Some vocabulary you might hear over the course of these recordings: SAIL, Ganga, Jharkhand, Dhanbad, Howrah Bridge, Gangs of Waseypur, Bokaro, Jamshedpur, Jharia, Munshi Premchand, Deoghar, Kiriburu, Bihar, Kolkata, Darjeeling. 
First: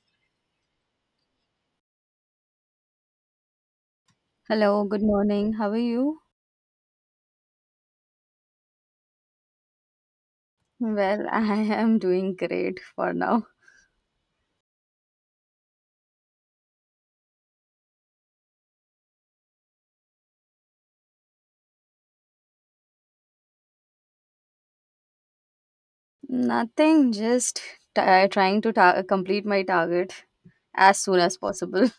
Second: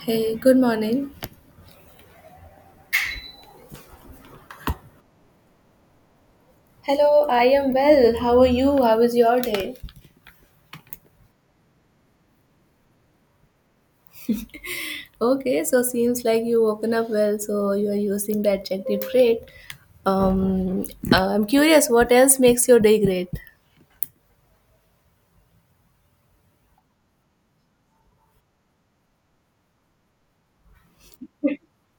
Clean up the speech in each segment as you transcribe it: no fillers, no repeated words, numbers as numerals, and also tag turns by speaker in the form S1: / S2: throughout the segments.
S1: Hey, good morning.
S2: Hello, good morning. How are you?
S1: Hello, I am well. How are you? How is your day?
S2: Well, I am doing great for now.
S1: Okay, so seems like you woken up well, so you are using the adjective great. Um, I'm curious, what else makes your day great?
S2: Nothing, just trying to complete my target as soon as possible.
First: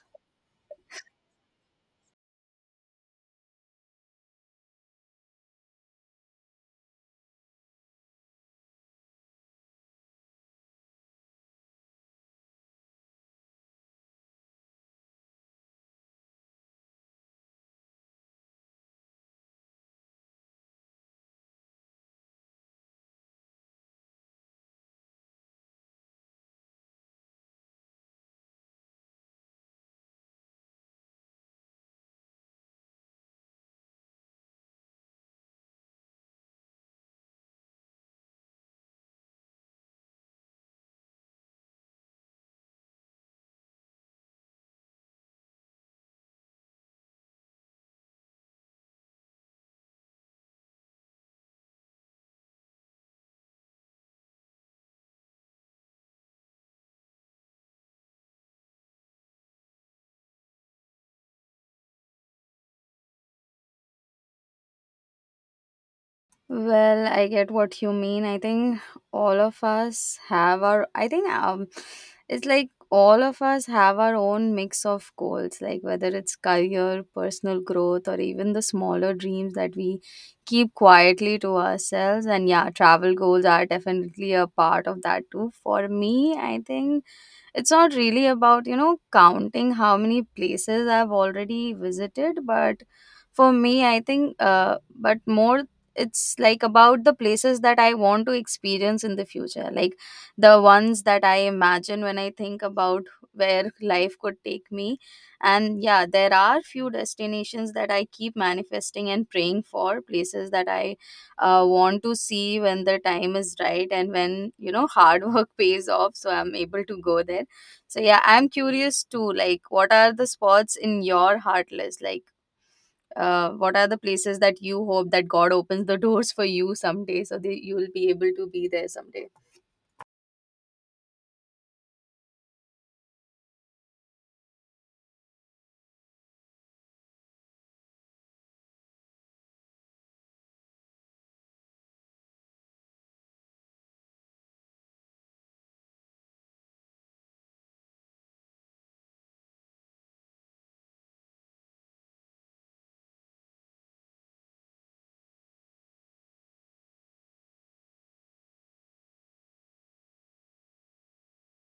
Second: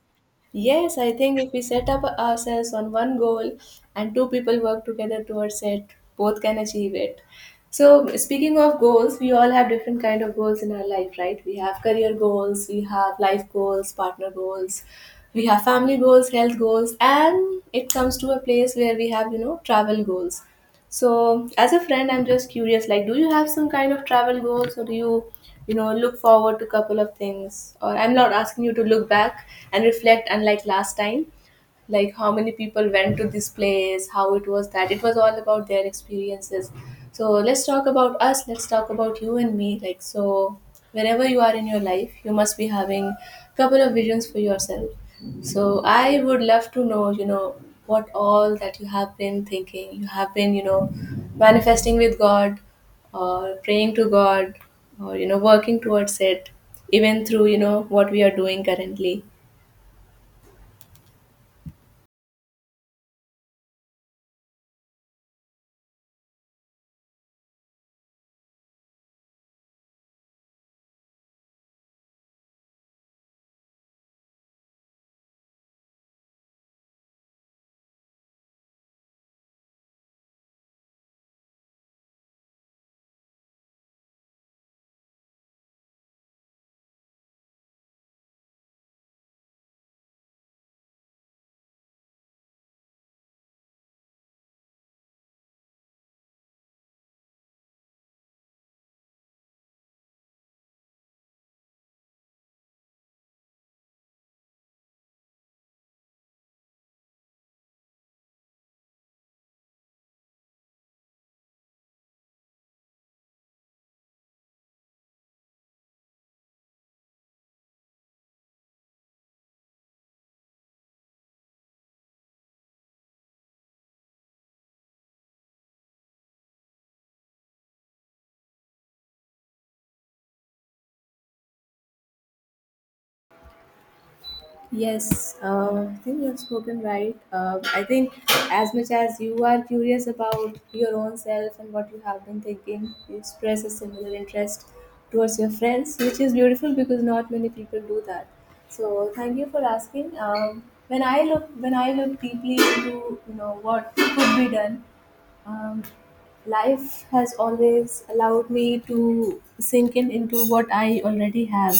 S1: Yes, I think if we set up ourselves on one goal and two people work together towards it, both can achieve it. So speaking of goals, we all have different kind of goals in our life, right? We have career goals, we have life goals, partner goals, we have family goals, health goals, and it comes to a place where we have, you know, travel goals. So, as a friend, I'm just curious, like, do you have some kind of travel goals or do you, you know, look forward to a couple of things? Or I'm not asking you to look back and reflect unlike last time, like how many people went to this place, how it was that. It was all about their experiences. So let's talk about us, let's talk about you and me. Like, so wherever you are in your life, you must be having a couple of visions for yourself. So I would love to know, you know, what all that you have been thinking, you have been, you know, manifesting with God or praying to God or, you know, working towards it, even through, you know, what we are doing currently.
S2: Well, I get what you mean. I think all of us have our I think it's like all of us have our own mix of goals, like whether it's career, personal growth, or even the smaller dreams that we keep quietly to ourselves. And yeah, travel goals are definitely a part of that too. For me, I think it's not really about, you know, counting how many places I've already visited, but for me I think but more it's like about the places that I want to experience in the future, like the ones that I imagine when I think about where life could take me. And yeah, there are few destinations that I keep manifesting and praying for, places that I want to see when the time is right, and when, you know, hard work pays off, so I'm able to go there. So yeah, I'm curious too. Like, what are the spots in your heart list? Like, what are the places that you hope that God opens the doors for you someday, so that you'll be able to be there someday?
S1: Yes, I think you've spoken right. I think as much as you are curious about your own self and what you have been thinking, you express a similar interest towards your friends, which is beautiful because not many people do that. So thank you for asking. When I look, when I look deeply into you know what could be done, um, life has always allowed me to sink in into what I already have.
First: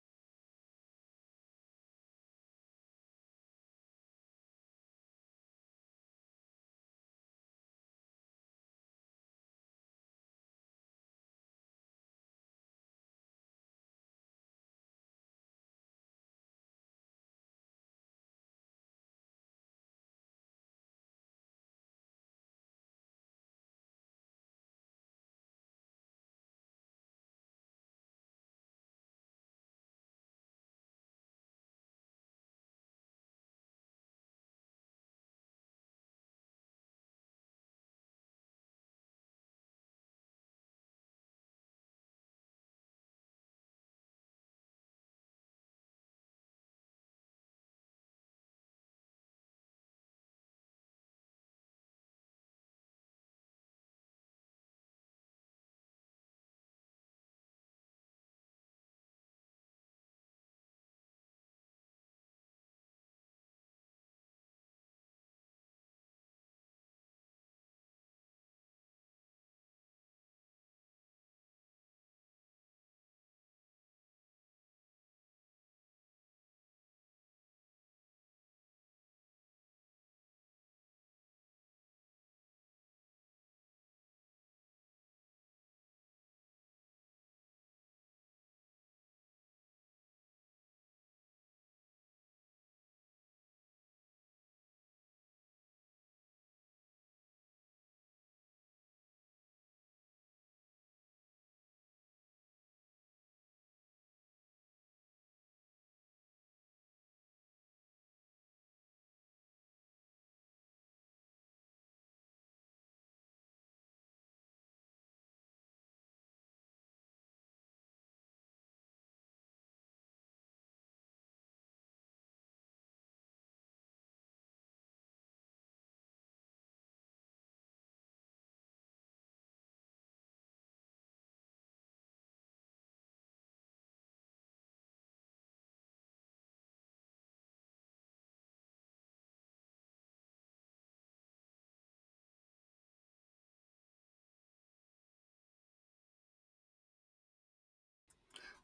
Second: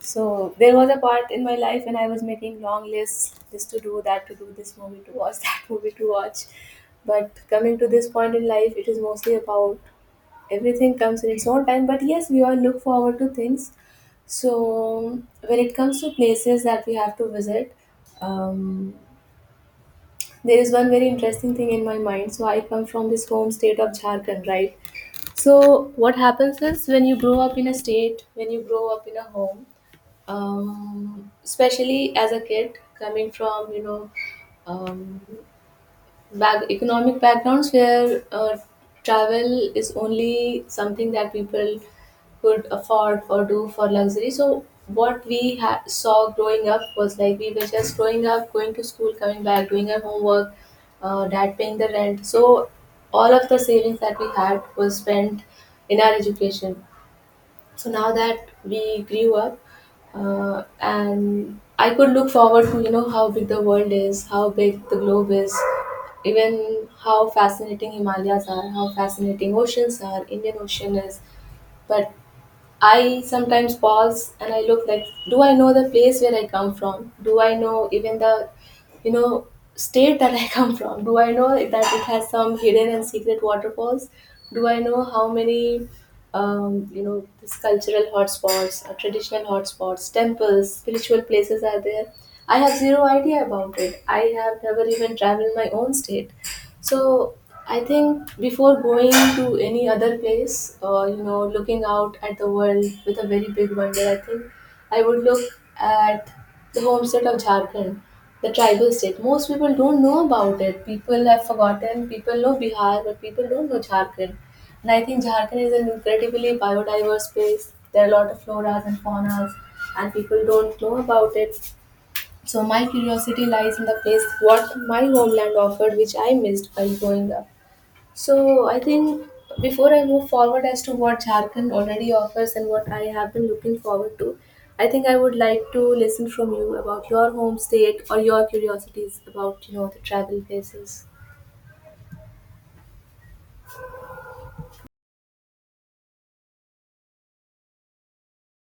S1: So there was a part in my life when I was making long lists, this to do, that to do, this movie to watch, that movie to watch. But coming to this point in life, it is mostly about everything comes in its own time. But yes, we all look forward to things. So when it comes to places that we have to visit, um, there is one very interesting thing in my mind. So I come from this home state of Jharkhand, right? So what happens is when you grow up in a state, when you grow up in a home, especially as a kid coming from you know um, back economic backgrounds where travel is only something that people could afford or do for luxury. So what saw growing up was like we were just growing up, going to school, coming back, doing our homework, dad paying the rent. So all of the savings that we had was spent in our education. So now that we grew up, and I could look forward to, you know, how big the world is, how big the globe is, even how fascinating Himalayas are, how fascinating oceans are, Indian Ocean is, but I sometimes pause and I look like, do I know the place where I come from? Do I know even the, you know, state that I come from? Do I know that it has some hidden and secret waterfalls? Do I know how many, you know, these cultural hotspots, or traditional hotspots, temples, spiritual places are there? I have zero idea about it. I have never even traveled my own state. So I think before going to any other place, or you know, looking out at the world with a very big wonder, I think I would look at the home state of Jharkhand, the tribal state. Most people don't know about it. People have forgotten. People know Bihar, but people don't know Jharkhand. And I think Jharkhand is an incredibly biodiverse place. There are a lot of floras and faunas, and people don't know about it. So my curiosity lies in the place what my homeland offered, which I missed while growing up. So I think before I move forward as to what Jharkhand already offers and what I have been looking forward to, I think I would like to listen from you about your home state or your curiosities about you know the travel places.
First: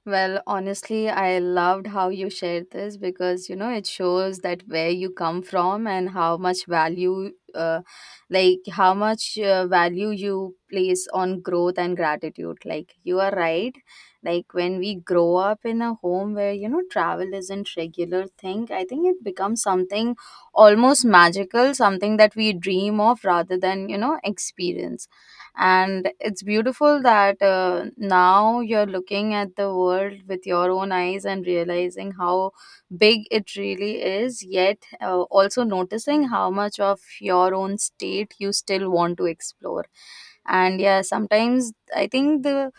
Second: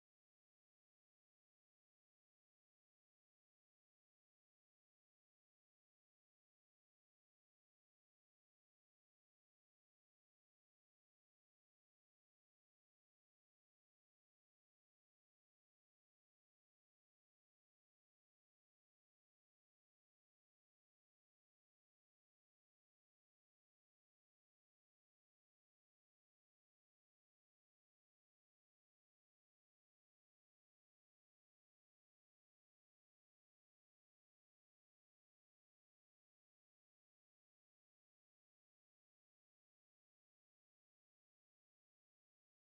S2: Well, honestly, I loved how you shared this, because you know it shows that where you come from and how much value, like how much value you place on growth and gratitude. Like, you are right. Like, when we grow up in a home where, you know, travel isn't regular thing, I think it becomes something almost magical, something that we dream of rather than, you know, experience. And it's beautiful that, now you're looking at the world with your own eyes and realizing how big it really is, yet also noticing how much of your own state you still want to explore. And yeah, sometimes i think the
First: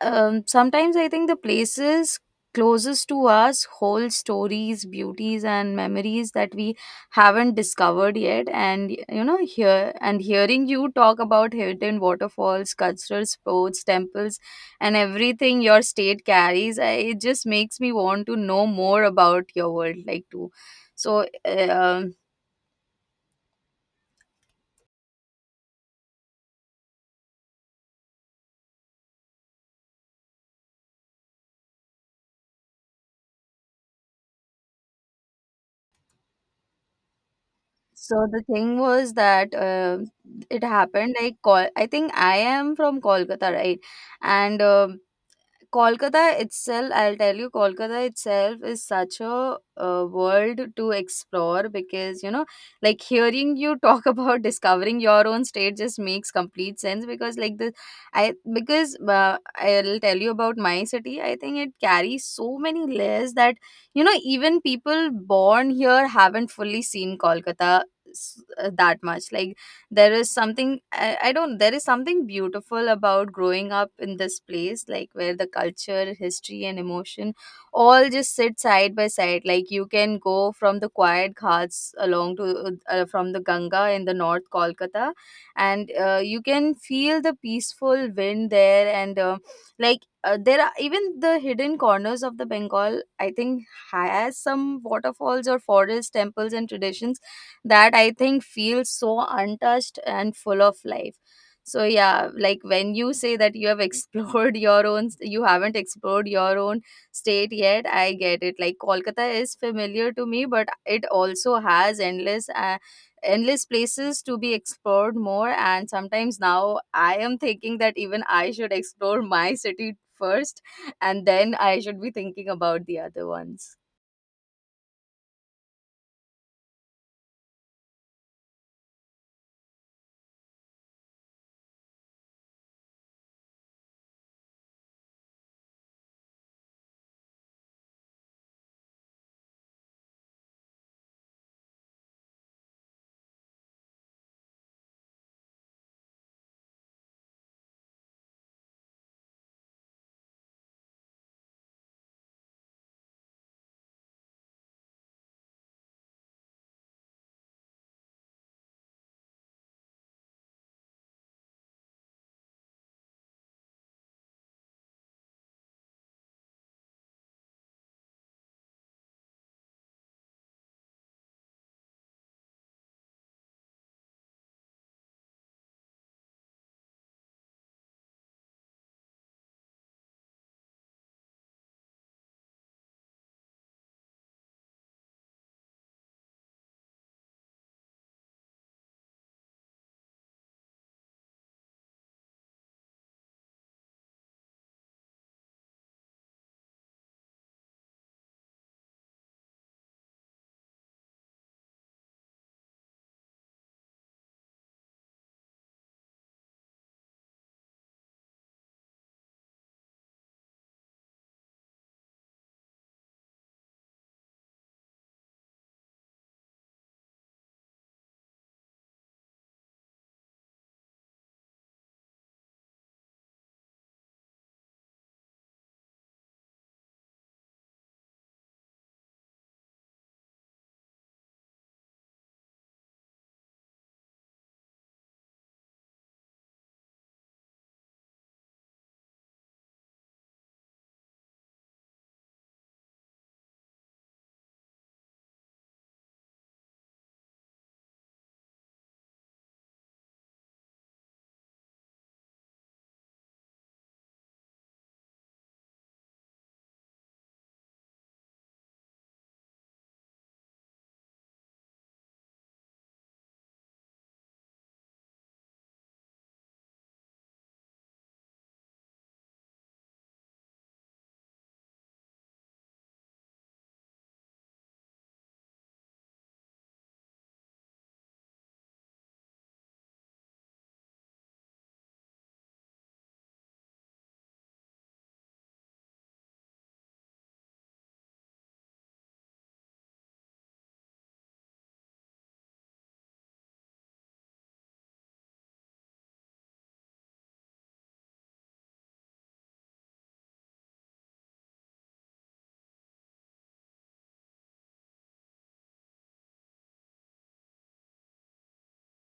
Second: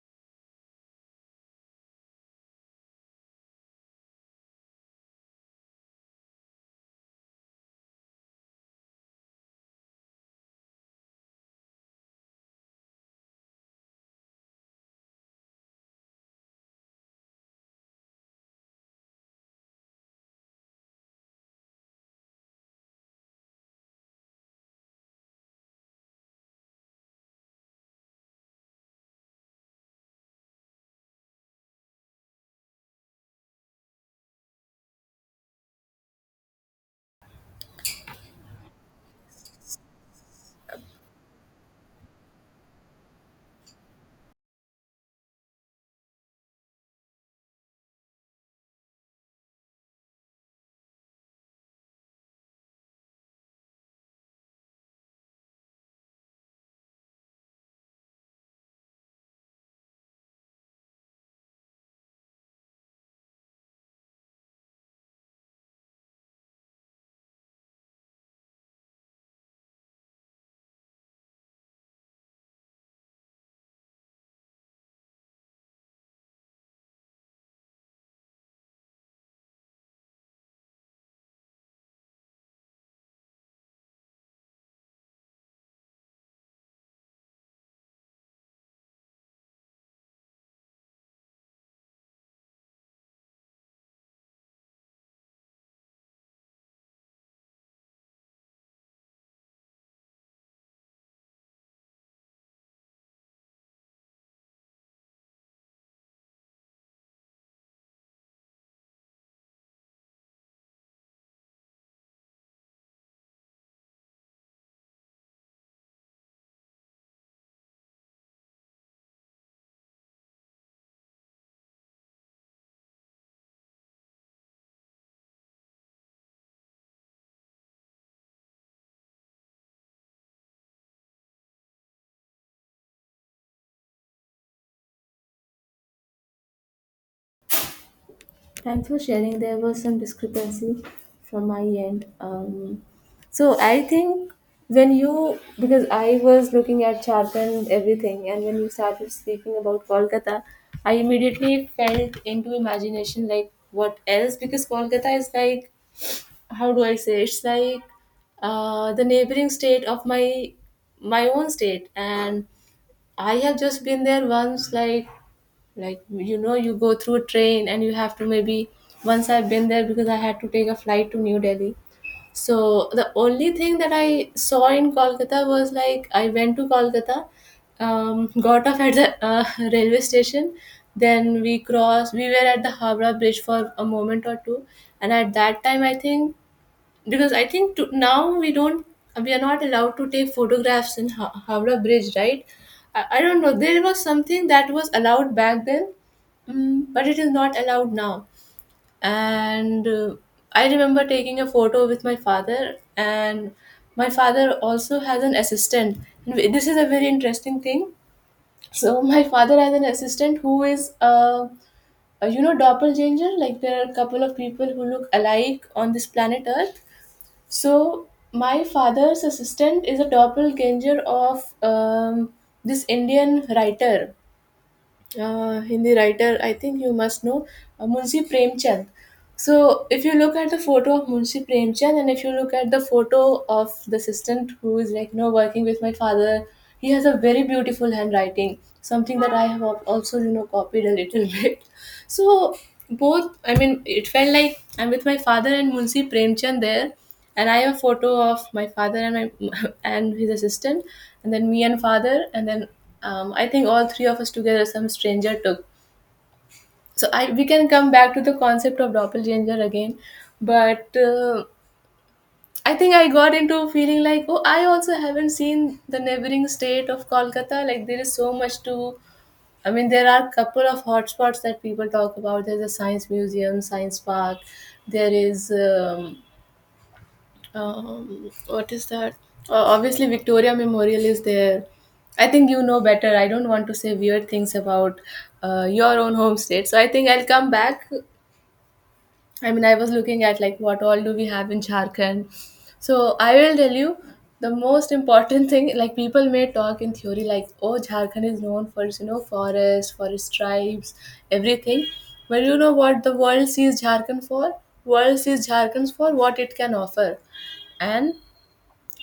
S2: um, sometimes I think the places closest to us hold stories, beauties, and memories that we haven't discovered yet. And you know, here and hearing you talk about hidden waterfalls, cultural sports, temples, and everything your state carries, it just makes me want to know more about your world, like, too. So, eh, so the thing was that it happened like Kol- I think I am from Kolkata, right? and Kolkata itself, I'll tell you, Kolkata itself is such a world to explore, because, you know, like, hearing you talk about discovering your own state just makes complete sense, because, like, the I because I'll tell you about my city. I think it carries so many layers that, you know, even people born here haven't fully seen Kolkata that much. Like, there is something I don't there is something beautiful about growing up in this place, like, where the culture, history, and emotion all just sit side by side. Like, you can go from the quiet ghats along to, from the Ganga in the North Kolkata, and you can feel the peaceful wind there. And there are even the hidden corners of the Bengal, I think, has some waterfalls or forest temples and traditions that I think feels so untouched and full of life. So yeah, like, when you say that you have explored your own, you haven't explored your own state yet, I get it. Like, Kolkata is familiar to me, but it also has endless, endless places to be explored more. And sometimes now I am thinking that even I should explore my city first, and then I should be thinking about the other ones.
S1: Thanks for sharing. There was some discrepancy from my end. So I think when you, because I was looking at Chark and everything, and when you started speaking about Kolkata, I immediately felt into imagination like what else? Because Kolkata is like, how do I say? It's like the neighboring state of my own state, and I have just been there once, like you know you go through a train and you have to maybe once I've been there because I had to take a flight to New Delhi. So the only thing that I saw in Kolkata was like I went to Kolkata, got off at the railway station, then we crossed, we were at the Habra bridge for a moment or two. And at that time I think, because I think to, now we don't, we are not allowed to take photographs in Howrah Bridge, right? I don't know. There was something that was allowed back then, mm, but it is not allowed now. And I remember taking a photo with my father, and my father also has an assistant. This is a very interesting thing. So my father has an assistant who is a, you know, doppelganger, like there are a couple of people who look alike on this planet earth. So my father's assistant is a doppelganger of this Indian writer, Hindi writer. I think you must know Munshi Premchand. So if you look at the photo of Munshi Premchand and if you look at the photo of the assistant who is like you know working with my father, he has a very beautiful handwriting. Something that I have also you know copied a little bit. So both, I mean, it felt like I'm with my father and Munshi Premchand there, and I have a photo of my father and my and his assistant, and then me and father, and then I think all three of us together some stranger took. So I, we can come back to the concept of doppelganger again, but I think I got into feeling like, oh, I also haven't seen the neighboring state of Kolkata. Like there is so much to. I mean, there are a couple of hotspots that people talk about. There's a science museum, science park. There is um, what is that, obviously Victoria Memorial is there. I think you know better, I don't want to say weird things about your own home state, so I think I'll come back. I mean, I was looking at like what all do we have in Jharkhand. So I will tell you the most important thing, like people may talk in theory like, oh, Jharkhand is known for its, you know, forest, for tribes, everything. But you know what the world sees Jharkhand for? World sees Jharkhand for what it can offer. And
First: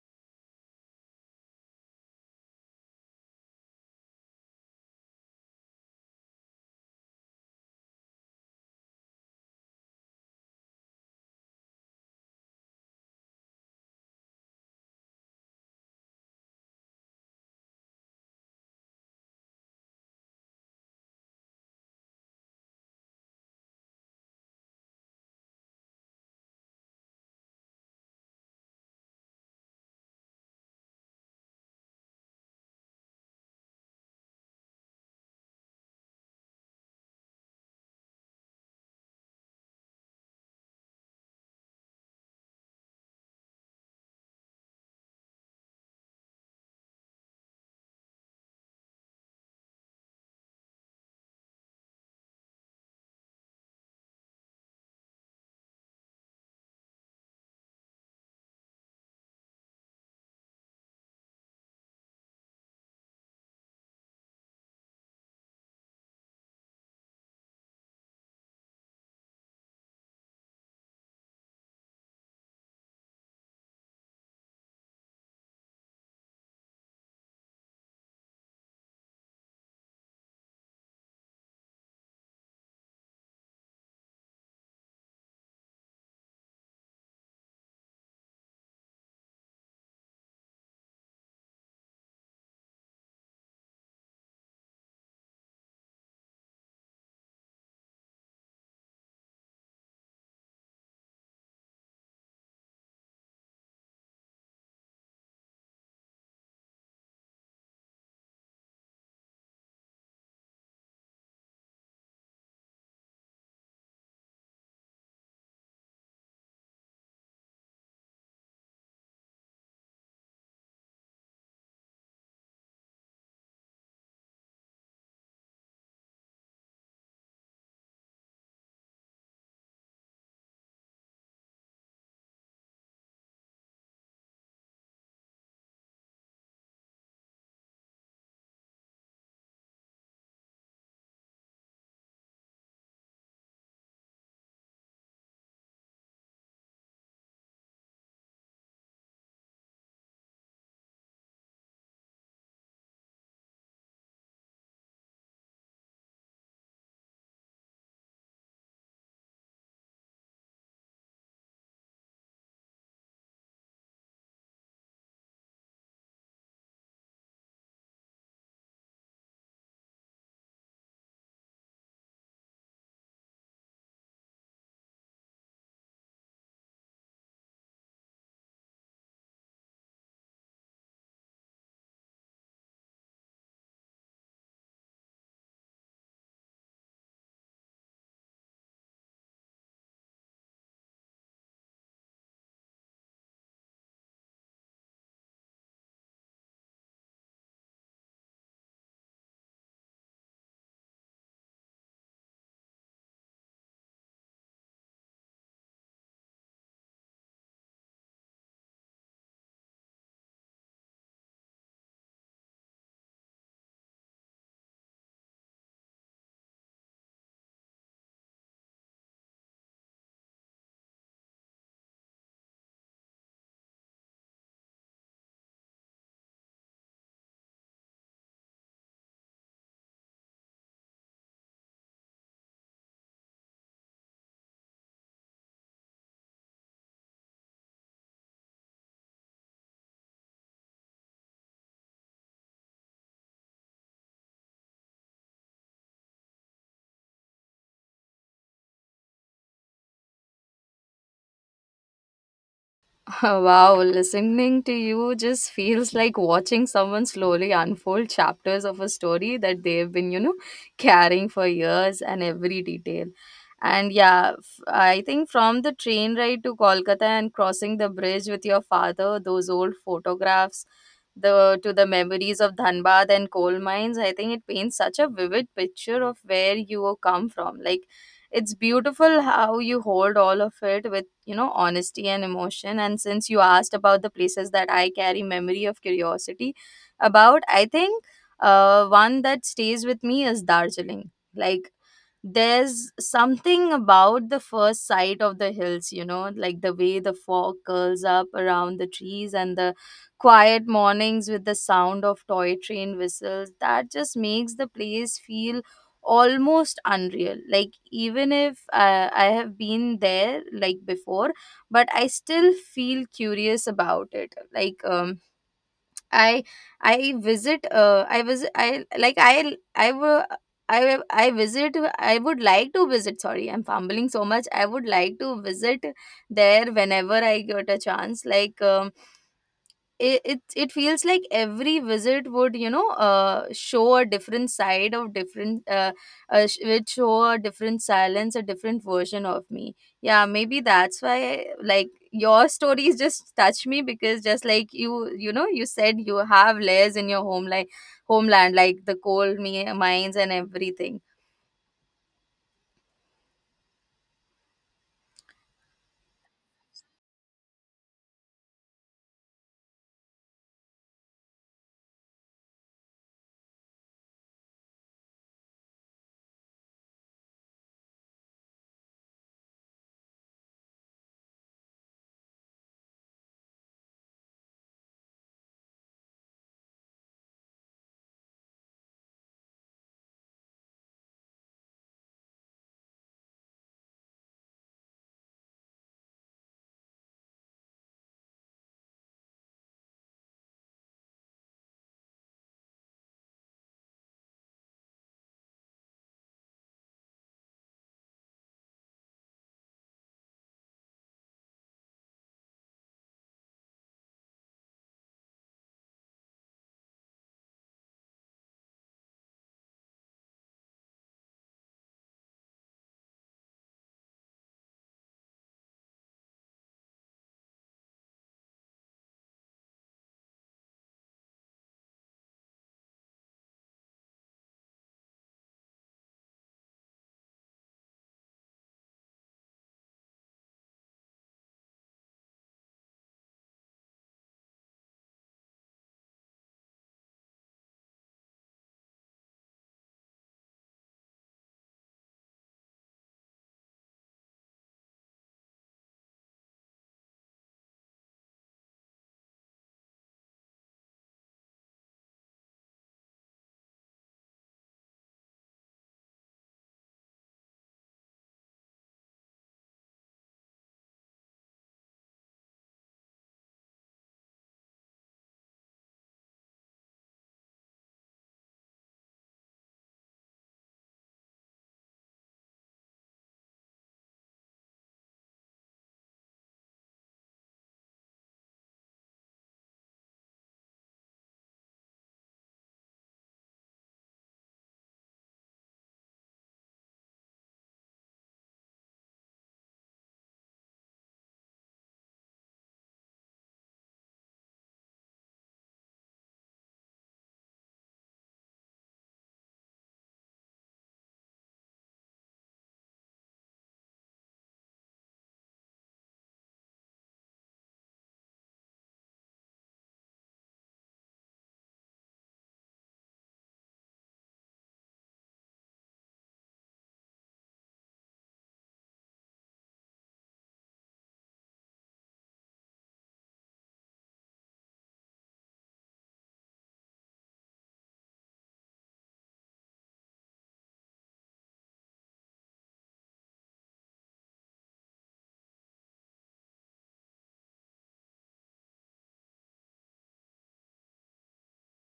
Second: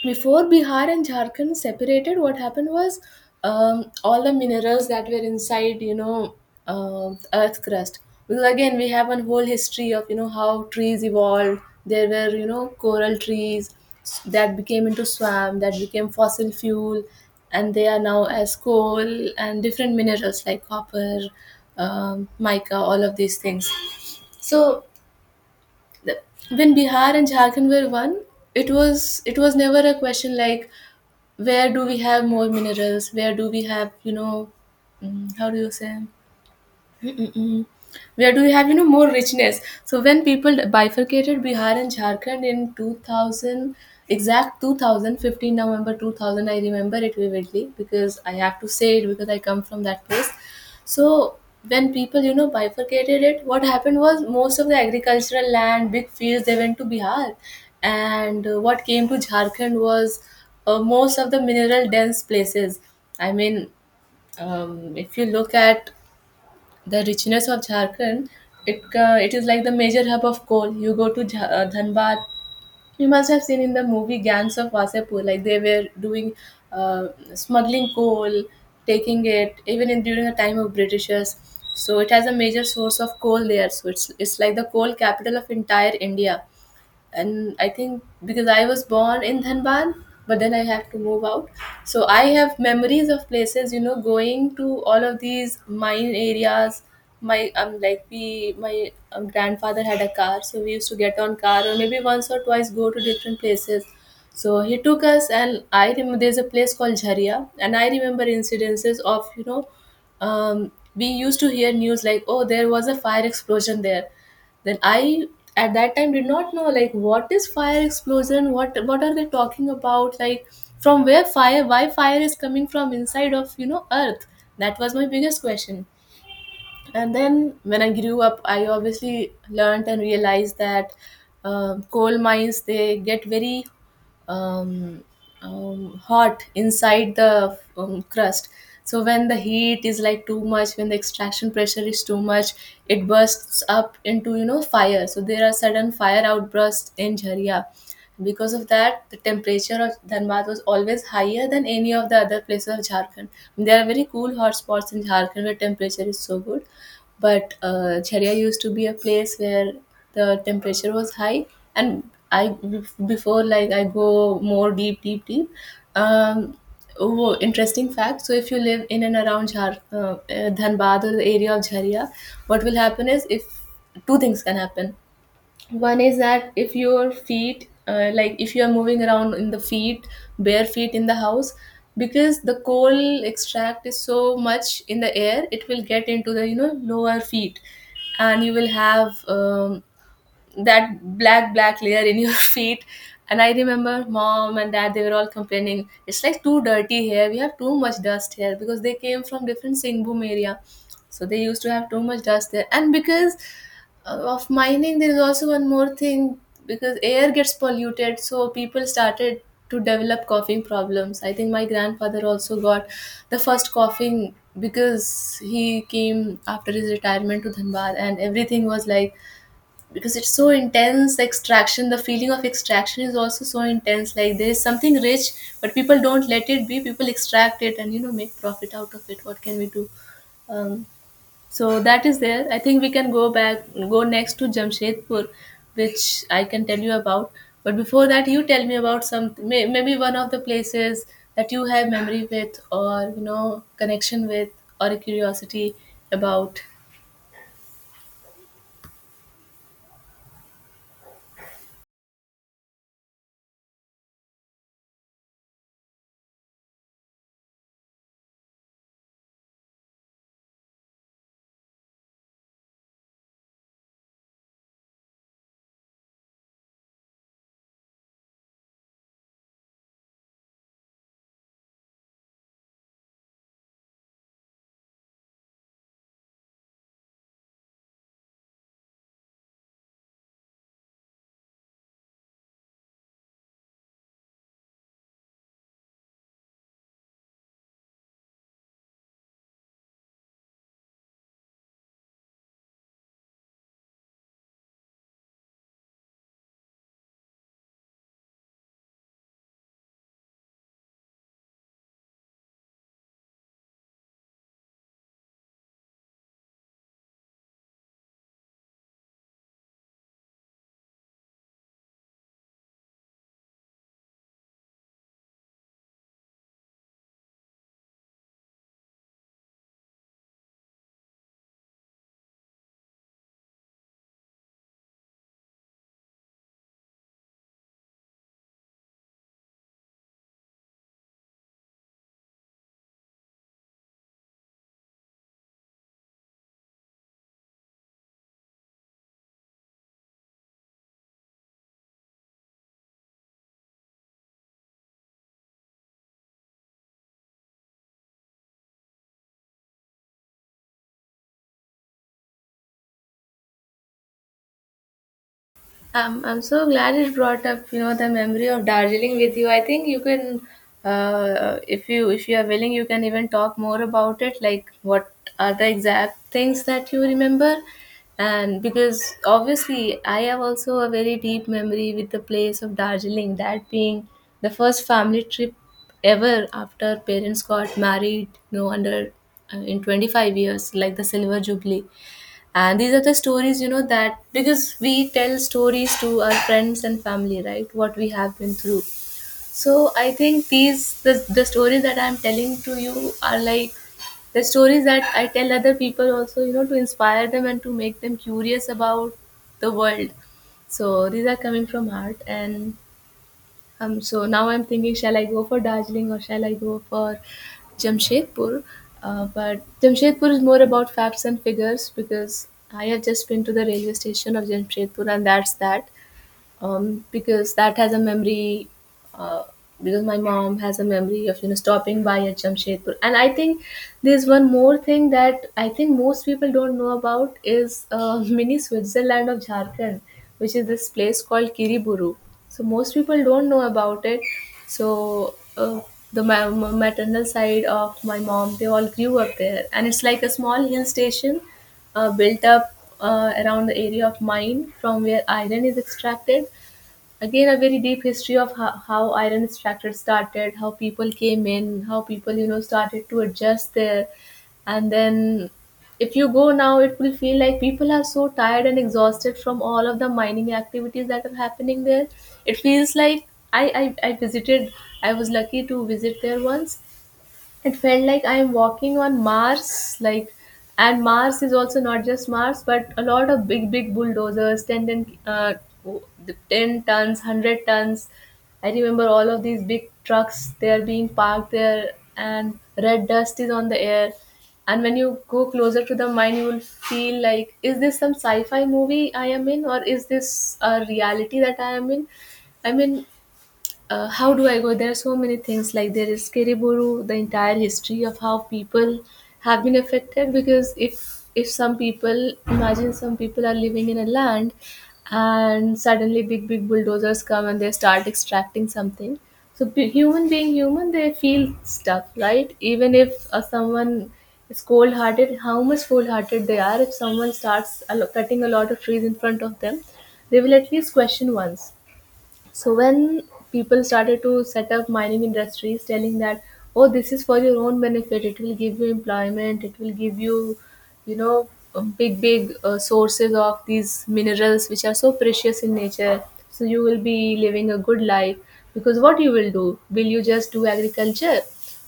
S1: before Bihar and Jharkhand separated, what happened was, all the minerals that were inside, you know, um, earth crust. Because again, we have a whole history of you know how trees evolved. There were you know coral trees that became into swamp, that became fossil fuel, and they are now as coal and different minerals like copper, mica, all of these things. So the, when Bihar and Jharkhand were one, it was never a question like where do we have more minerals, where do we have you know, mm, how do you say, where do we have you know more richness. So when people bifurcated Bihar and Jharkhand in 2000, exact 2015 November 2000, I remember it vividly because I have to say it because I come from that place. So when people you know bifurcated it, what happened was most of the agricultural land, big fields, they went to Bihar. And what came to Jharkhand was most of the mineral dense places. I mean, um, if you look at the richness of Jharkhand, it is like the major hub of coal. You go to Dhanbad, you must have seen in the movie Gangs of Wasepur, like they were doing uh, smuggling coal, taking it even in during the time of Britishers. So it has a major source of coal there. So it's like the coal capital of entire India. And I think because I was born in Dhanbad, but then I have to move out. So I have memories of places, you know, going to all of these mine areas. My like we my grandfather had a car, so we used to get on car or maybe once or twice go to different places. So he took us, and I remember there's a place called Jharia, and I remember incidences of we used to hear news like, oh, there was a fire explosion there then I at that time did not know like what is fire explosion what are they talking about like from where fire why fire is coming from inside of you know earth. That was my biggest question. And then when I grew up I obviously learned and realized that coal mines they get very um, hot inside the crust. So when the heat is like too much, when the extraction pressure is too much, it bursts up into you know fire. So there are sudden fire outbursts in Jharia. Because of that, the temperature of Dhanbad was always higher than any of the other places of Jharkhand. There are very cool hot spots in Jharkhand where temperature is so good. But Cheria used to be a place where the temperature was high, and I before like I go more deep, deep, deep. Um, oh, interesting fact. So if you live in and around Dhanbad or the area of Jharia, what will happen is if two things can happen. One is that if your feet like if you are moving around in the feet, bare feet in the house, because the coal extract is so much in the air it will get into the you know lower feet and you will have that black layer in your feet. And I remember mom and dad they were all complaining, it's like too dirty here, we have too much dust here, because they came from different Singboom area. So they used to have too much dust there. And because of mining there is also one more thing. Because air gets polluted so people started to develop coughing problems. I think my grandfather also got the first coughing because he came after his retirement to Dhanbad and everything was like, because it's so intense extraction, the feeling of extraction is also so intense, like there is something rich but people don't let it be, people extract it and you know make profit out of it. What can we do? um, so that is there. I think we can go back, go next to Jamshedpur, which I can tell you about. But before that you tell me about maybe one of the places that you have memory with or you know connection with, or a curiosity about.
S2: Wow, listening to you just feels like watching someone slowly unfold chapters of a story that they've been, you know, carrying for years, and every detail. And yeah, I think from the train ride to Kolkata and crossing the bridge with your father, those old photographs, the memories of Dhanbad and coal mines, I think it paints such a vivid picture of where you come from. Like, it's beautiful how you hold all of it with, you know, honesty and emotion. And since you asked about the places that I carry memory of curiosity about, I think one that stays with me is Darjeeling. Like, there's something about the first sight of the hills, you know, like the way the fog curls up around the trees, and the quiet mornings with the sound of toy train whistles, that just makes the place feel almost unreal. Like, even if I have been there like before, but I still feel curious about it. Like, I I visit I visit I like I were I visit I would like to visit, sorry, I'm fumbling so much, I would like to visit there whenever I get a chance. Like, it, it it feels like every visit would, you know, show a different side of would show a different silence, a different version of me. Yeah, maybe that's why, like, your stories just touch me, because just like you know, you said you have layers in your home, like homeland, like the mines and everything.
S1: I'm so glad it brought up, you know, the memory of Darjeeling with you. I think you can, if you are willing, you can even talk more about it. Like, what are the exact things that you remember? And because obviously, I have also a very deep memory with the place of Darjeeling. That being the first family trip ever after parents got married, you know, under in 25 years, like the Silver Jubilee. And these are the stories, you know, that because we tell stories to our friends and family, right? What we have been through. So I think the stories that I'm telling to you are like the stories that I tell other people also, you know, to inspire them and to make them curious about the world. So these are coming from heart. And so now I'm thinking, shall I go for Darjeeling or shall I go for Jamshedpur? But Jamshedpur is more about facts and figures because I have just been to the railway station of Jamshedpur, and that's that. Because that has a memory, uh, because my mom has a memory of you know stopping by at Jamshedpur. And I think there's one more thing that I think most people don't know about is mini Switzerland of Jharkhand, which is this place called Kiriburu. So most people don't know about it. So the maternal side of my mom, they all grew up there, and it's like a small hill station built up around the area of mine from where iron is extracted. Again, a very deep history of how iron extracted started, how people came in, how people, you know, started to adjust there. And then if you go now, it will feel like people are so tired and exhausted from all of the mining activities that are happening there. It feels like I visited, I was lucky to visit there once. It felt like I'm walking on Mars. Like, and Mars is also not just Mars but a lot of big bulldozers. 10 10 tons, 100 tons. I remember all of these big trucks, they are being parked there and red dust is on the air. And when you go closer to the mine you will feel like, is this some sci-fi movie I am in, or is this a reality that I am in? I mean, how do I go? There are so many things. Like there is Kiriburu, the entire history of how people have been affected. Because if some people imagine, some people are living in a land and suddenly big bulldozers come and they start extracting something. So human being human, they feel stuff, right? Even if someone is cold hearted, how much cold hearted they are, if someone starts cutting a lot of trees in front of them, they will at least question once. So when people started to set up mining industries telling that, oh this is for your own benefit, it will give you employment, it will give you you know big sources of these minerals which are so precious in nature, so you will be living a good life, because what you will do, will you just do agriculture?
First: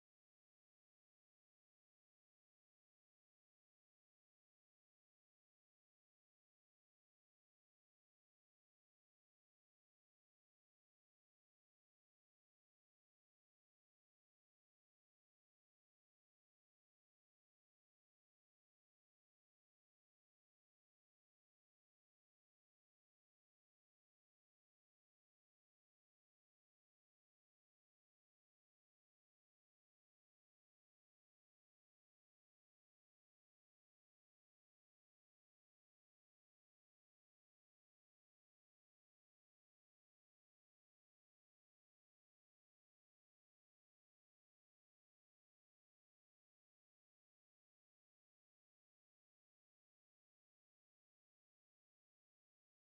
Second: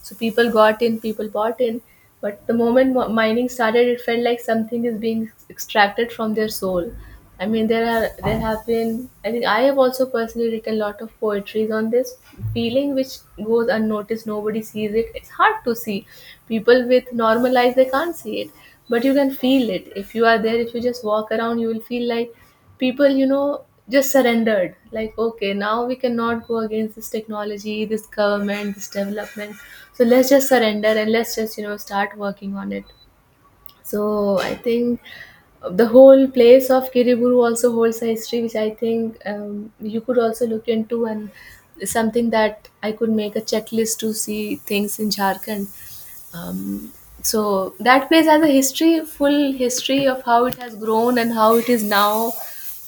S1: So people got in, people bought in. But the moment mining started, it felt like something is being extracted from their soul. I mean, there are, there have been. I think I have also personally written a lot of poetries on this feeling, which goes unnoticed. Nobody sees it. It's hard to see. People with normal eyes they can't see it, but you can feel it. If you are there, if you just walk around, you will feel like people you know just surrendered, like okay now we cannot go against this technology, this government, this development, so let's just surrender and let's just you know start working on it. So I think the whole place of Kiriburu also holds a history which I think you could also look into, and something that I could make a checklist to see things in Jharkhand. um, so that place has a history, full history of how it has grown and how it is now.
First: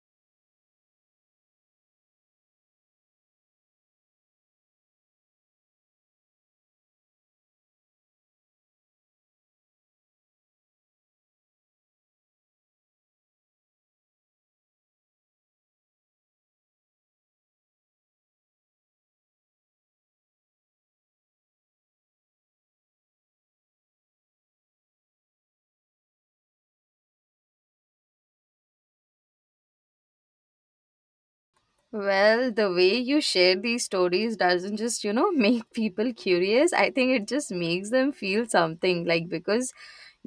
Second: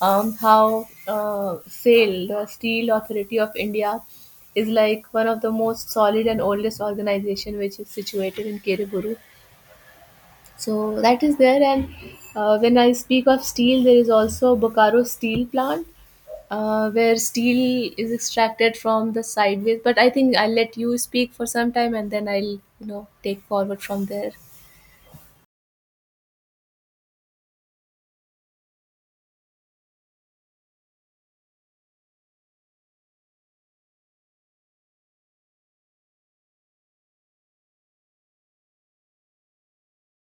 S1: How SAIL, the Steel Authority of India, is like one of the most solid and oldest organization which is situated in Kiriburu. So that is there. And when I speak of steel, there is also Bokaro steel plant where steel is extracted from the sideways. But I think I'll let you speak for some time and then I'll, you know, take forward from there.
S2: Well, the way you share these stories doesn't just, you know, make people curious. I think it just makes them feel something, like, because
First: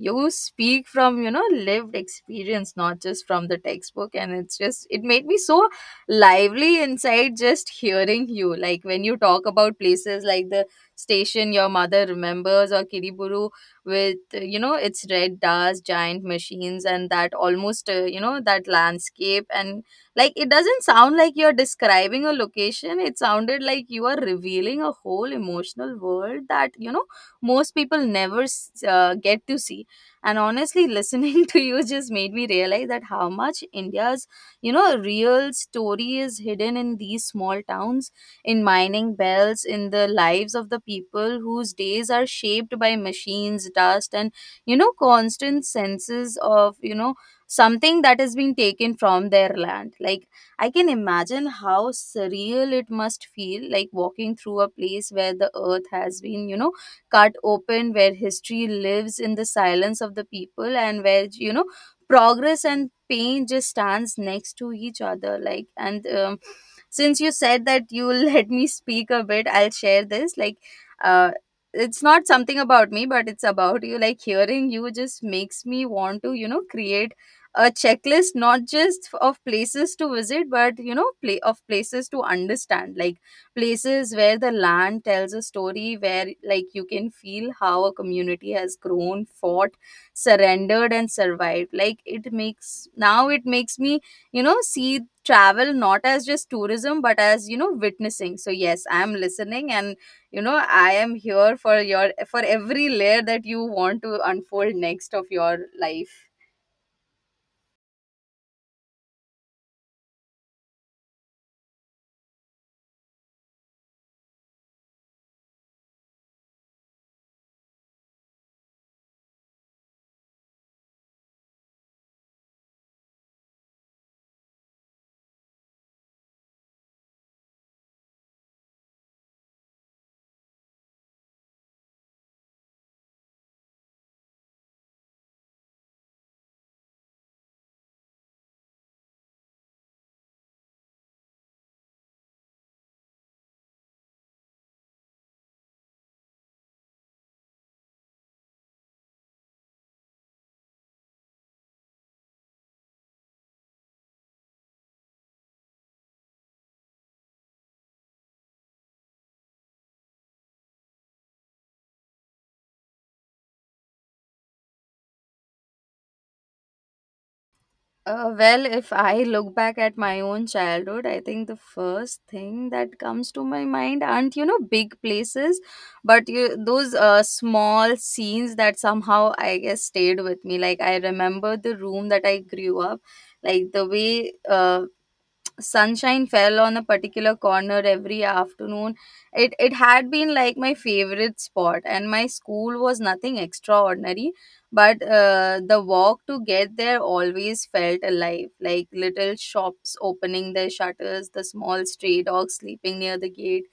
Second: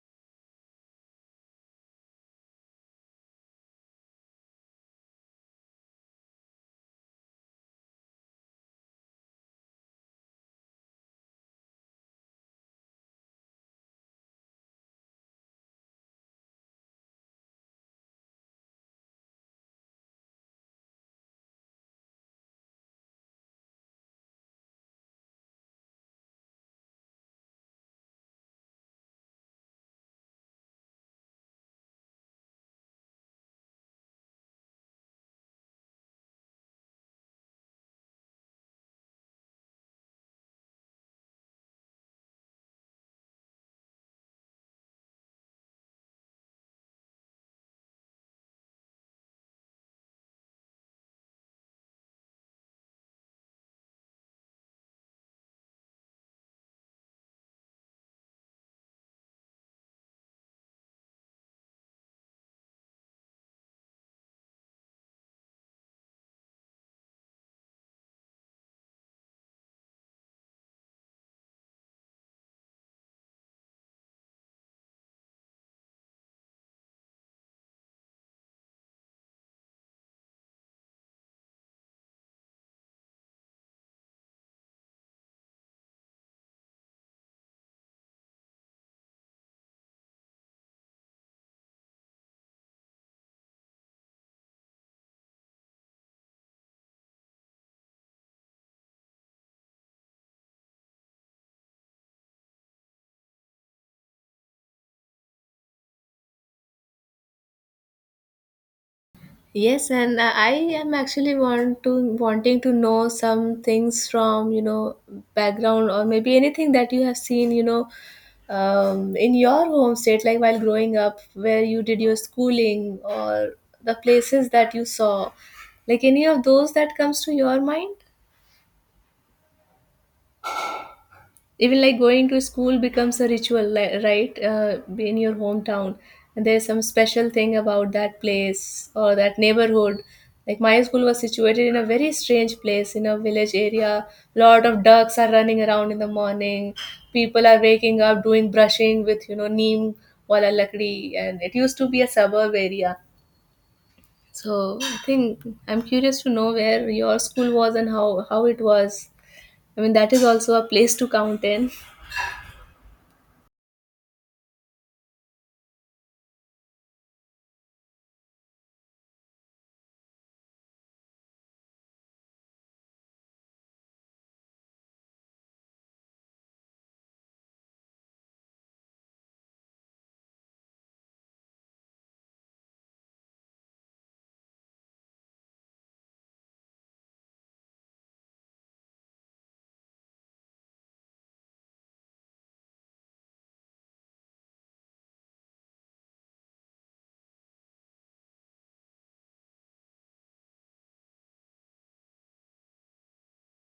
S2: you speak from, you know, lived experience, not just from the textbook. And it's just, it made me so lively inside just hearing you. Like, when you talk about places like the station your mother remembers, or Kiriburu with, you know, its red dust, giant machines, and that almost, you know, that landscape. And, like, it doesn't sound like you're describing a location. It sounded like you are revealing a whole emotional world that, you know, most people never get to see. And honestly, listening to you just made me realize that how much India's, you know, real story is hidden in these small towns, in mining bells, in the lives of the people whose days are shaped by machines, dust, and, you know, constant senses of, you know, something that has been taken from their land. Like, I can imagine how surreal it must feel, like walking through a place where the earth has been, you know, cut open, where history lives in the silence of the people, and where, you know, progress and pain just stands next to each other. Like, and since you said that you'll let me speak a bit, I'll share this. Like, uh it's not something about me, but it's about you. Like, hearing you just makes me want to, you know, create a checklist, not just of places to visit, but, you know, play of places to understand. Like, places where the land tells a story, where, like, you can feel how a community has grown, fought, surrendered, and survived. Like, it makes me, you know, see travel not as just tourism, but as, you know, witnessing. So yes, I am listening, and, you know, I am here for your, for every layer that you want to unfold next of your life.
S1: Yes, and I am actually want to wanting to know some things from you know background or maybe anything that you have seen, you know, in your home state, like while growing up, where you did your schooling or the places that you saw, like any of those that comes to your mind. Even like going to school becomes a ritual, right? Be in your hometown and there's some special thing about that place or that neighborhood. Like my school was situated in a very strange place in a village area, lot of ducks are running around in the morning, people are waking up doing brushing with you know neem wala lakdi, and it used to be a suburb area. So I think I'm curious to know where your school was and how it was. I mean that is also a place to count in.
S2: Well, if I look back at my own childhood, I think the first thing that comes to my mind aren't, you know, big places, but you those small scenes that somehow I guess stayed with me. Like, I remember the room that I grew up, like the way sunshine fell on a particular corner every afternoon. It had been like my favorite spot, and my school was nothing extraordinary, but the walk to get there always felt alive, like little shops opening their shutters, the small stray dogs sleeping near the gate,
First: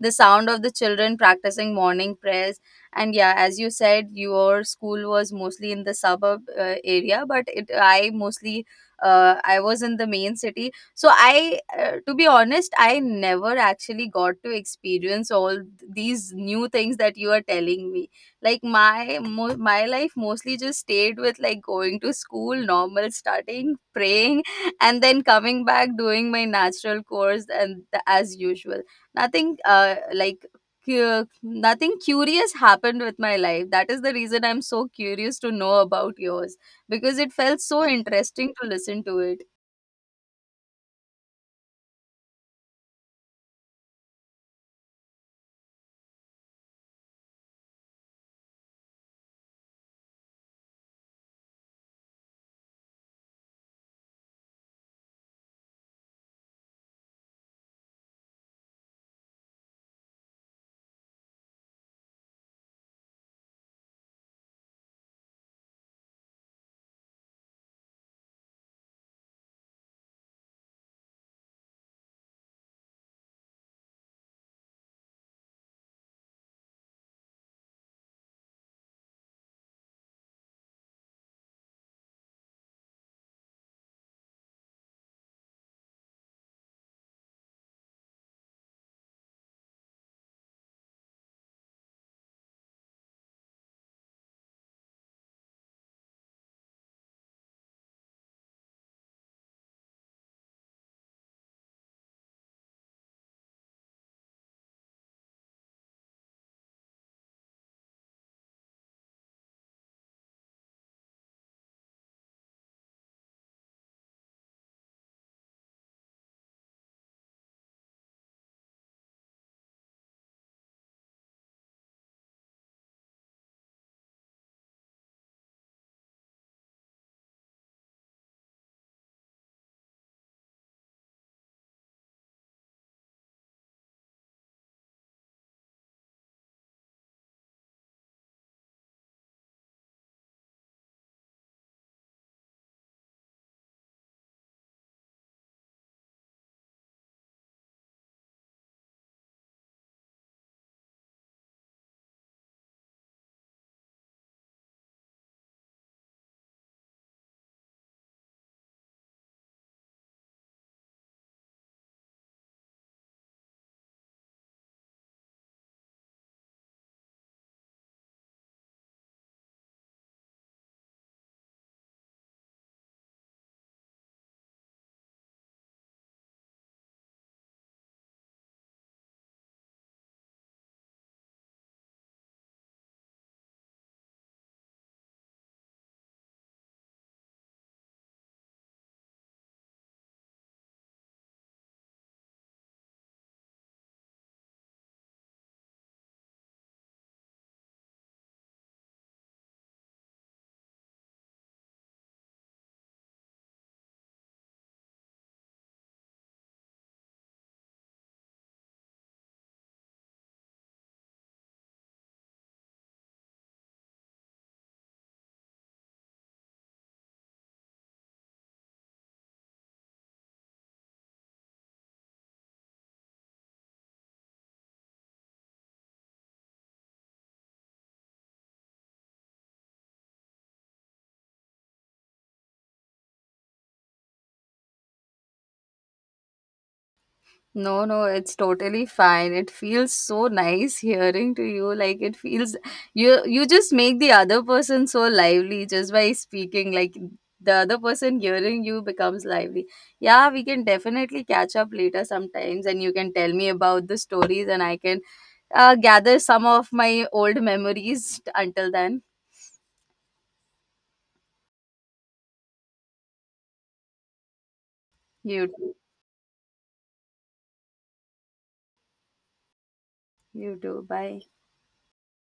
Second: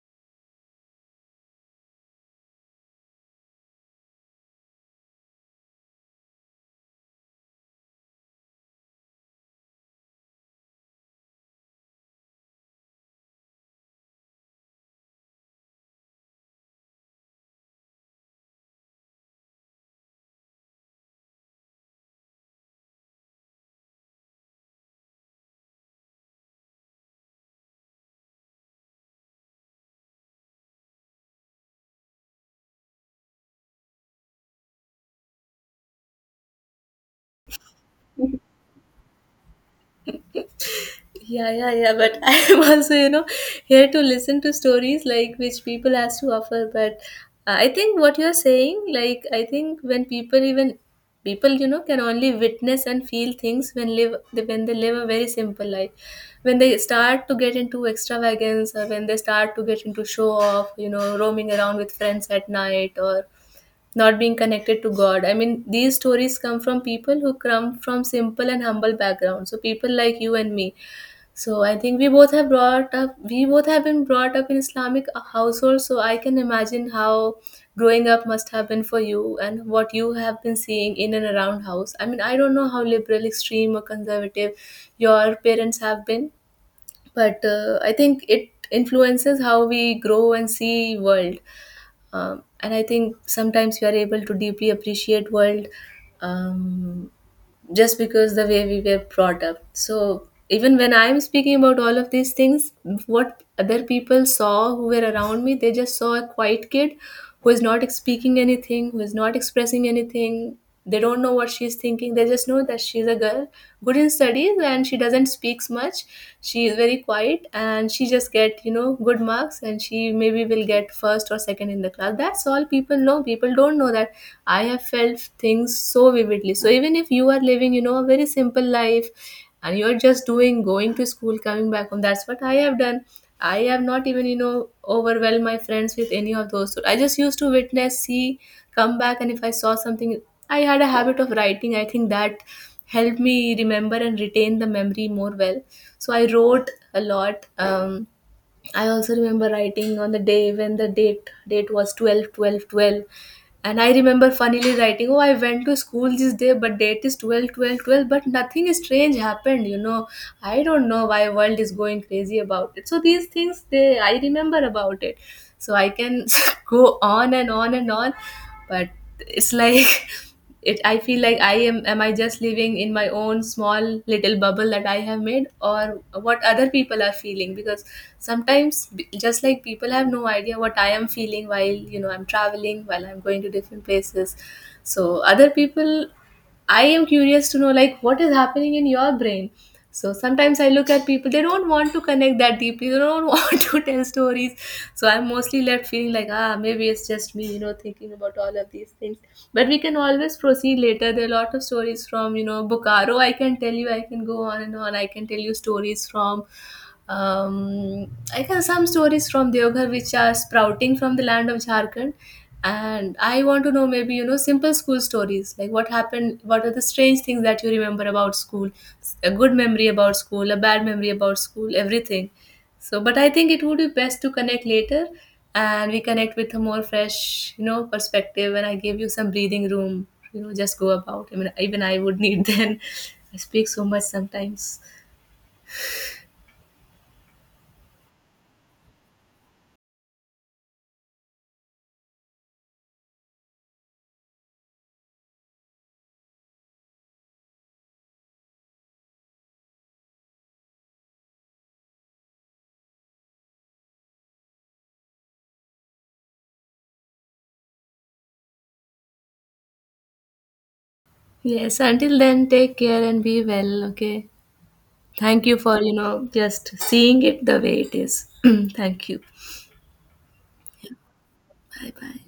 S2: the sound of the children practicing morning prayers. And yeah, as you said, your school was mostly in the suburb area, but it I mostly I was in the main city, so I to be honest, I never actually got to experience all these new things that you are telling me. Like, my life mostly just stayed with, like, going to school, normal, starting, praying, and then coming back, doing my natural course, and as usual. Nothing, like, nothing curious happened with my life. That is the reason I'm so curious to know about yours, because it felt so interesting to listen to it.
S1: Yeah, yeah, yeah. But I am also, you know, here to listen to stories like which people has to offer. But I think what you're saying, like I think when people, even people, you know, can only witness and feel things when live when they live a very simple life. When they start to get into extravagance or when they start to get into show off, you know, roaming around with friends at night, or not being connected to God. I mean, these stories come from people who come from simple and humble backgrounds. So people like you and me, so I think we both have been brought up in Islamic households, so I can imagine how growing up must have been for you and what you have been seeing in and around house. I mean, I don't know how liberal, extreme or conservative your parents have been, but I think it influences how we grow and see world. And I think sometimes we are able to deeply appreciate world, um, just because the way we were brought up. So even when I'm speaking about all of these things, what other people saw who were around me, they just saw a quiet kid who is not speaking anything, who is not expressing anything. They don't know what she's thinking. They just know that she's a girl good in studies, and she doesn't speaks much. She is very quiet, and she just get good marks, and she maybe will get first or second in the class. That's all people know. People don't know that I have felt things so vividly. So even if you are living a very simple life, and you're just doing going to school, coming back home, that's what I have done. I have not even overwhelmed my friends with any of those. So I just used to witness see, come back, and if I saw something, I had a habit of writing. I think that helped me remember and retain the memory more well. So I wrote a lot. I also remember writing on the day when the date was 12/12/12, and I remember funnily writing, oh, I went to school this day, but date is 12/12/12, but nothing strange happened. I don't know why world is going crazy about it. So these things, they I remember about it. So I can go on and on and on, but it's like it I feel like I am I just living in my own small little bubble that I have made, or what other people are feeling. Because sometimes just like people have no idea what I am feeling while, I'm traveling, while I'm going to different places. So other people I am curious to know like what is happening in your brain. So sometimes I look at people, they don't want to connect that deeply, they don't want to tell stories. So I'm mostly left feeling like, ah, maybe it's just thinking about all of these things. But we can always proceed later. There are a lot of stories from, Bokaro. I can tell you, I can go on and on. I can tell you stories from I can some stories from Deoghar, which are sprouting from the land of Jharkhand, and I want to know maybe simple school stories like what happened, what are the strange things that you remember about school, a good memory about school, a bad memory about school, everything. So, but I think it would be best to connect later, and we connect with a more fresh perspective, and I give you some breathing room. Just go about. I mean, even I would need then. I speak so much sometimes.
S2: No, no, it's totally fine. It feels so nice hearing to you. Like, it feels you just make the other person so lively just by speaking. Like, the other person hearing you becomes lively. Yeah, we can definitely catch up later sometimes, and you can tell me about the stories, and I can gather some of my old memories until then.
S1: Yes, until then, take care and be well, okay? Thank
S2: You
S1: you for just seeing it the way it is. Thank you.
S2: you too. Bye.
S1: Bye bye.